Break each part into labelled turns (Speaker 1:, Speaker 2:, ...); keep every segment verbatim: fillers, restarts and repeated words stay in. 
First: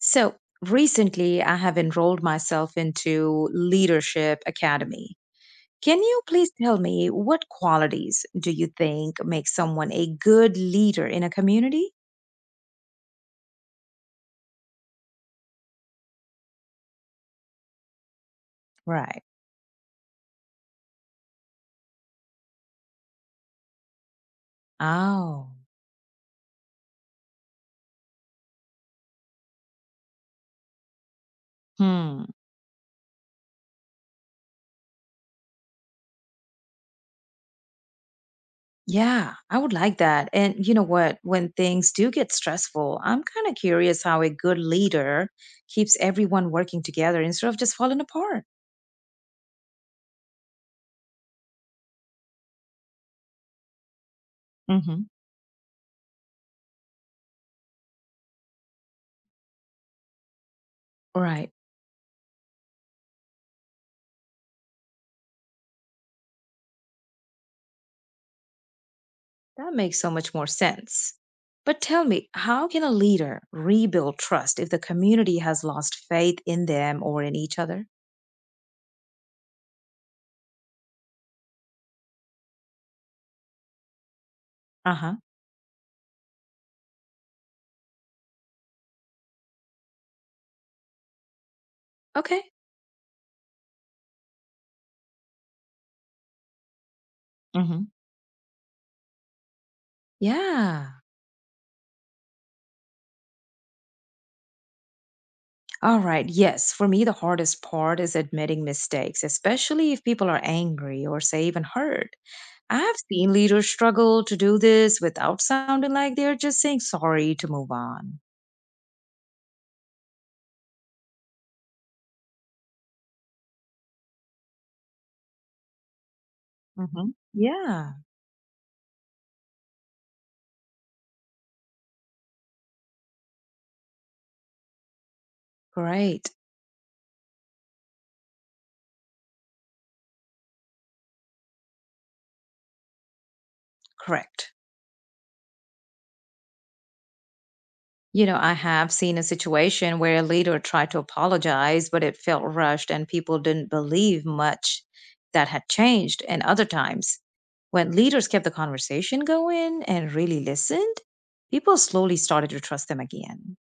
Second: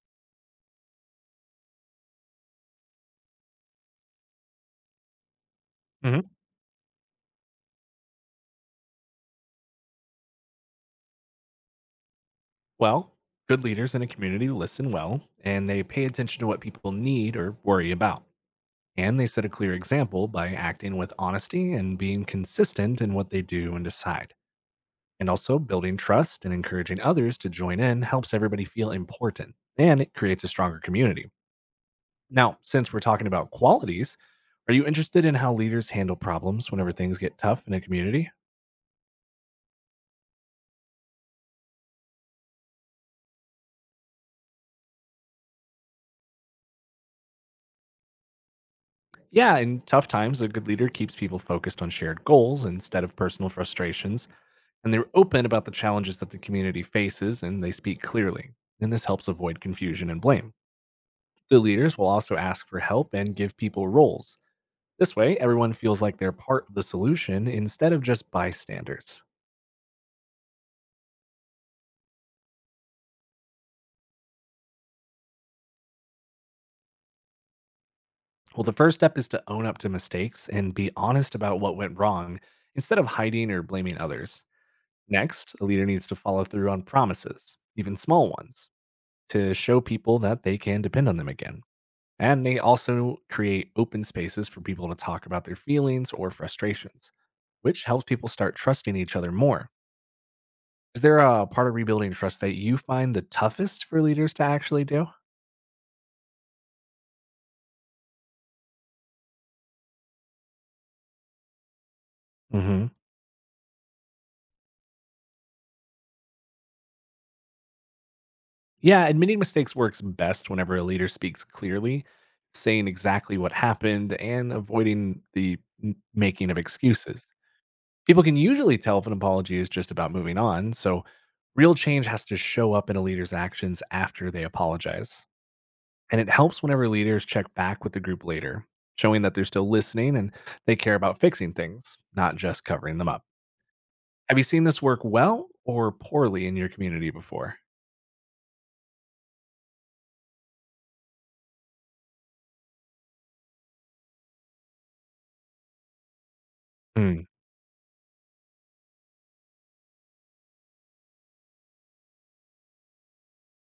Speaker 1: So recently, I have enrolled myself into Leadership Academy. Can you
Speaker 2: hmm
Speaker 1: please tell me what qualities do you think make someone a good leader in a community?
Speaker 2: Well, good leaders in a community listen well and they pay attention to what people need or worry about. And
Speaker 1: Right.
Speaker 2: they set a clear example by acting with honesty and being consistent in what they do and decide. And
Speaker 1: Oh,
Speaker 2: also, building trust and encouraging others to join in helps everybody feel important and it creates a stronger community.
Speaker 1: hmm.
Speaker 2: Now, since we're talking about qualities, are you interested in how leaders handle problems whenever things get tough in a community?
Speaker 1: Yeah, I would like that. And you know what? When things do get stressful, I'm kind of curious how a good leader keeps everyone working together instead of just falling apart.
Speaker 2: Yeah, in tough times, a good leader keeps people focused on shared goals instead of personal frustrations and they're
Speaker 1: Hmm.
Speaker 2: open about the challenges that the community faces and they speak clearly. And this helps avoid confusion and blame.
Speaker 1: Right.
Speaker 2: The leaders will also ask for help and give people roles. This way, everyone feels like they're part of the solution instead of just bystanders.
Speaker 1: That makes so much more sense. But tell me, how can a leader rebuild trust if the community has lost faith in them or in each other?
Speaker 2: Well, the first step is to own up to mistakes and be honest about what went wrong instead of hiding or blaming others.
Speaker 1: Uh huh.
Speaker 2: Next, a leader needs to follow through on promises, even small ones, to show people that they can depend on them again.
Speaker 1: Okay.
Speaker 2: And they also create open spaces for people to talk about their feelings or frustrations, which
Speaker 1: Hmm.
Speaker 2: helps people start trusting each other more.
Speaker 1: Yeah.
Speaker 2: Is there a part of rebuilding trust that you find the toughest for leaders to actually do?
Speaker 1: All right. Yes. For me, the hardest part is admitting mistakes, especially if people are angry or say even hurt.
Speaker 2: Hmm,
Speaker 1: I've seen leaders struggle to do this without sounding like they're just saying sorry to move on.
Speaker 2: yeah, admitting mistakes works best whenever a leader speaks clearly, saying exactly what happened and avoiding the m- making of
Speaker 1: Hmm.
Speaker 2: excuses.
Speaker 1: Yeah.
Speaker 2: People can usually tell if an apology is just about moving on, so real change has to show up in a leader's actions after they apologize. And it
Speaker 1: Great.
Speaker 2: helps whenever leaders check back with the group later, showing that they're still listening and they care about fixing things, not just covering them up. Have you
Speaker 1: Correct.
Speaker 2: seen this work well or poorly in your community before?
Speaker 1: You know, I have seen a situation where a leader tried to apologize, but it felt rushed and people didn't believe much that had changed. And other times,
Speaker 2: Hmm.
Speaker 1: when leaders kept the conversation going and really listened, people slowly started to trust them again.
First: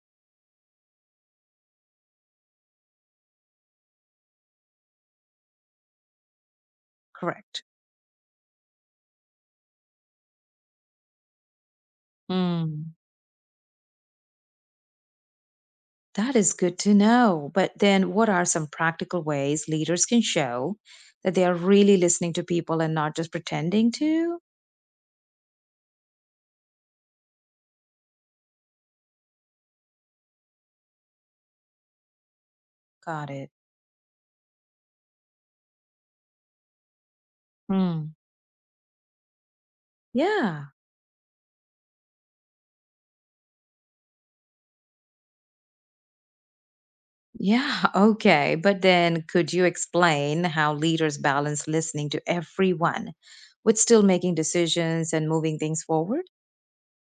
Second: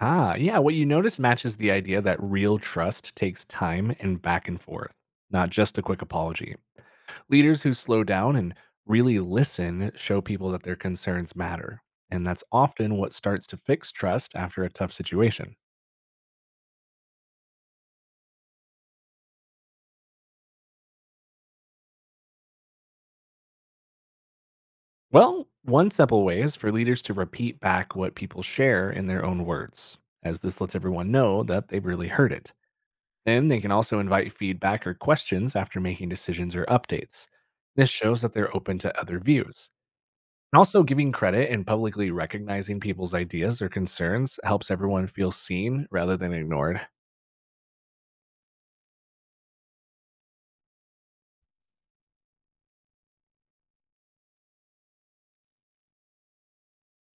Speaker 2: Ah, yeah. What you notice matches the idea that real trust takes time and back and forth, not just a quick apology. Leaders
Speaker 1: Correct.
Speaker 2: who slow down and really listen show people that their concerns matter. And that's
Speaker 1: Mm.
Speaker 2: often what starts to fix trust after a tough situation.
Speaker 1: That is good to know. But then, what are some practical ways leaders can show that they are really listening to people and not just pretending to?
Speaker 2: Well, one simple way is for leaders to repeat back what people share in their own words, as this lets everyone know that they really heard it.
Speaker 1: Got
Speaker 2: Then
Speaker 1: it.
Speaker 2: they can also invite feedback or questions after making decisions or updates. This
Speaker 1: Mm.
Speaker 2: shows that they're open to other views. And
Speaker 1: Yeah.
Speaker 2: also, giving credit and publicly recognizing people's ideas or concerns helps everyone feel seen rather than ignored.
Speaker 1: Yeah, okay. But then could you explain how leaders balance listening to everyone with still making decisions and moving things forward?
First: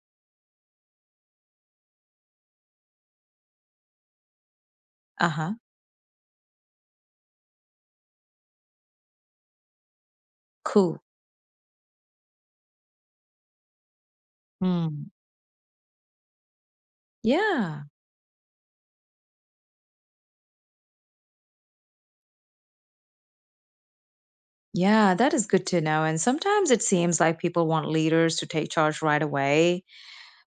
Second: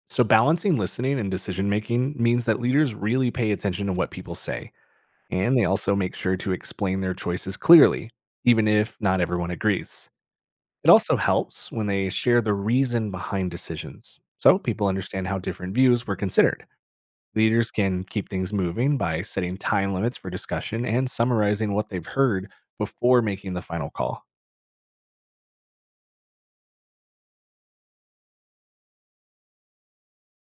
Speaker 2: So, balancing listening and decision making means that leaders really pay attention to what people say
Speaker 1: Uh huh.
Speaker 2: and they also make sure to explain their choices clearly, even if not everyone agrees. It
Speaker 1: Cool.
Speaker 2: also helps when they share the reason behind decisions, so people
Speaker 1: Hmm.
Speaker 2: understand how different views were considered. Leaders
Speaker 1: Yeah.
Speaker 2: can keep things moving by setting time limits for discussion and summarizing what they've heard before making the final call.
Speaker 1: Yeah, that is good to know. And sometimes it seems like people want leaders to take charge right away,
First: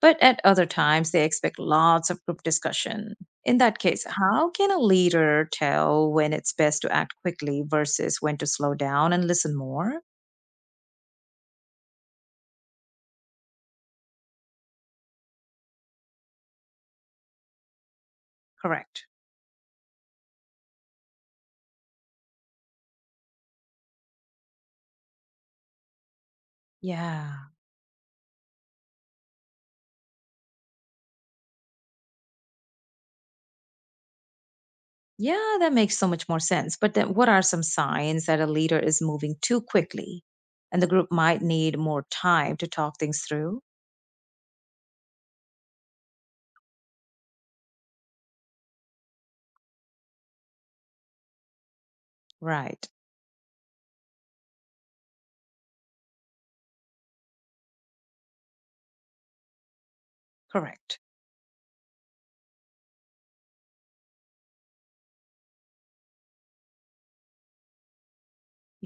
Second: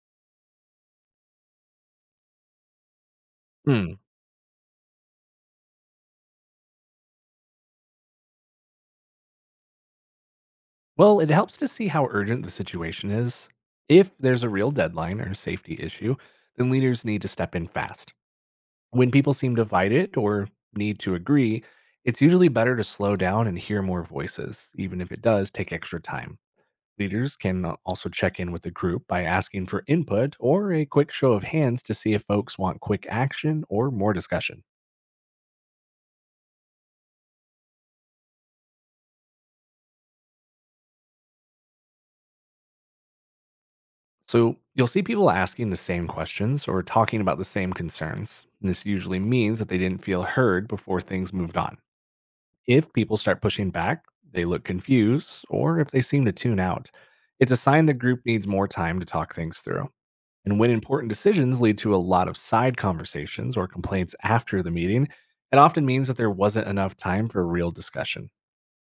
Speaker 1: but at other times they expect lots of group discussion. In that
Speaker 2: Hmm.
Speaker 1: case, how can a leader tell when it's best to act quickly versus when to slow down and listen more?
Speaker 2: Well, it helps to see how urgent the situation is. If there's a real deadline or safety issue, then leaders need to step in fast.
Speaker 1: Correct.
Speaker 2: When people seem divided or need to agree, it's usually better to slow down and hear more voices, even if it does take extra time. Leaders
Speaker 1: Yeah.
Speaker 2: can al- also check in with the group by asking for input or a quick show of hands to see if folks want quick action or more discussion.
Speaker 1: Yeah, that makes so much more sense. But then what are some signs that a leader is moving too quickly and the group might need more time to talk things through?
Speaker 2: So, you'll see people asking the same questions or talking about the same concerns. This usually means that they didn't feel heard before things moved on.
Speaker 1: Right.
Speaker 2: If people start pushing back, they look confused, or if they seem to tune out, it's a sign the group needs more time to talk things through. And when
Speaker 1: Correct.
Speaker 2: important decisions lead to a lot of side conversations or complaints after the meeting, it often means that there wasn't enough time for real discussion.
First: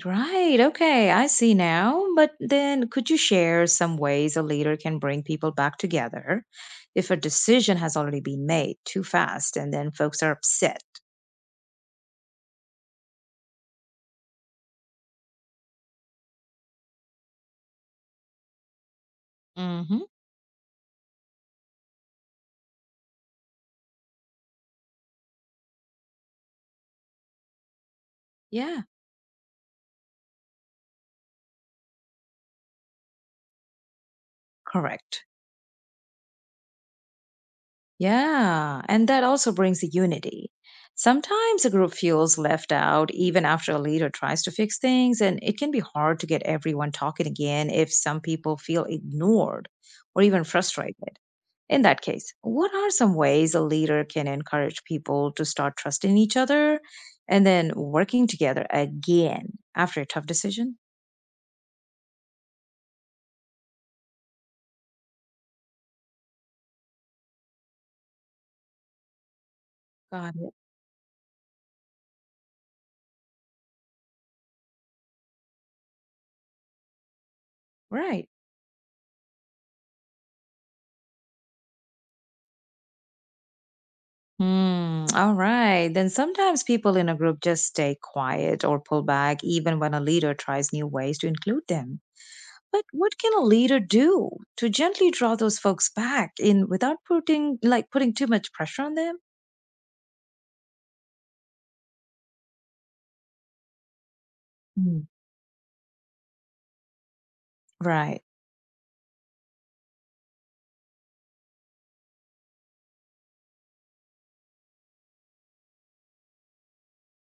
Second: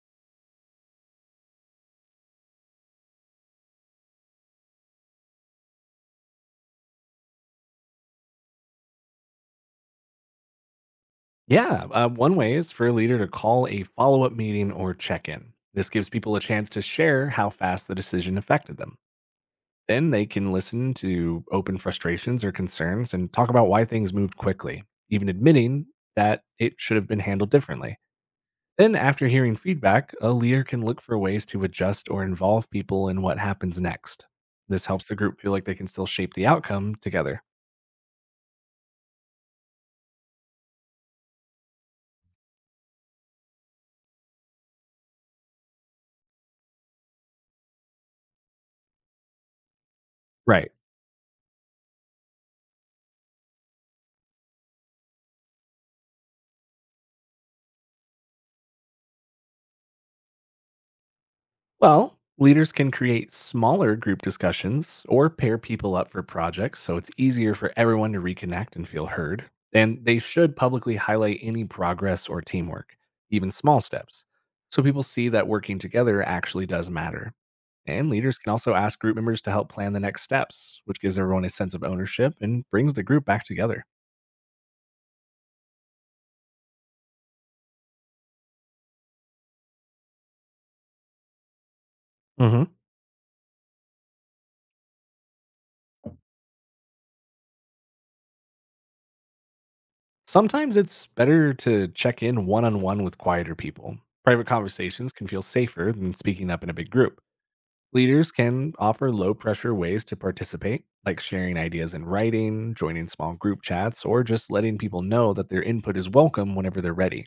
Speaker 1: Right. Okay. I see now. But then could you share some ways a leader can bring people back together if a decision has already been made too fast and then folks are upset?
Speaker 2: Yeah, uh, one way is for a leader to call a follow up meeting or check in. This gives people a chance to share how fast the decision affected them.
Speaker 1: Hmm.
Speaker 2: Then they can listen to open frustrations or concerns and talk about why things moved quickly, even admitting that it should have been handled differently.
Speaker 1: Yeah.
Speaker 2: Then, after hearing feedback, a leader can look for ways to adjust or involve people in what happens next. This helps the
Speaker 1: Correct.
Speaker 2: group feel like they can still shape the outcome together.
Speaker 1: Yeah, and that also brings the unity. Sometimes a group feels left out even after a leader tries to fix things, and it can be hard to get everyone talking again if some people feel ignored or even
Speaker 2: Right.
Speaker 1: frustrated. In that case, what are some ways a leader can encourage people to start trusting each other and then working together again after a tough decision?
Speaker 2: Well, leaders can create smaller group discussions or pair people up for projects so it's easier for everyone to reconnect and feel heard. And they
Speaker 1: Got it.
Speaker 2: should publicly highlight any progress or teamwork, even small steps, so people see that working together actually does matter. And
Speaker 1: Right.
Speaker 2: leaders can also ask group members to help plan the next steps, which gives everyone a sense of ownership and brings the group back together.
Speaker 1: Hmm. All right. Then sometimes people in a group just stay quiet or pull back, even when a leader tries new ways to include them.
Speaker 2: Mhm.
Speaker 1: But what can a leader do to gently draw those folks back in without putting like putting too much pressure on them?
Speaker 2: Sometimes it's better to check in one on one with quieter people. Private
Speaker 1: Mm.
Speaker 2: conversations can feel safer than speaking up in a big group.
Speaker 1: Right.
Speaker 2: Leaders can offer low pressure ways to participate, like sharing ideas in writing, joining small group chats, or just letting people know that their input is welcome whenever they're ready.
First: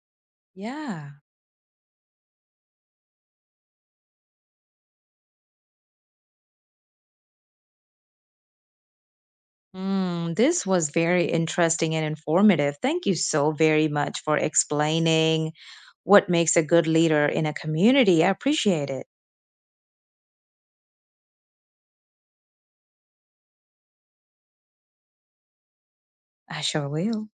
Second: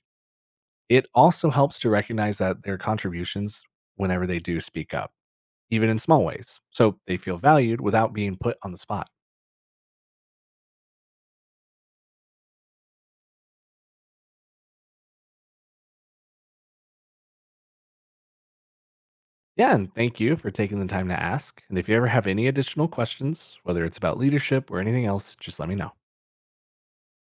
Speaker 2: It
Speaker 1: Yeah.
Speaker 2: also helps to recognize that their contributions whenever they do speak up, even in small ways, so they feel valued without being put on the spot.
Speaker 1: Hmm. This was very interesting and informative. Thank you so very much for explaining what makes a good leader in a community. I appreciate it.
Speaker 2: Yeah, and thank you for taking the time to ask. And if you ever have any additional questions, whether it's about leadership or anything else, just let me know.
Speaker 1: I sure will.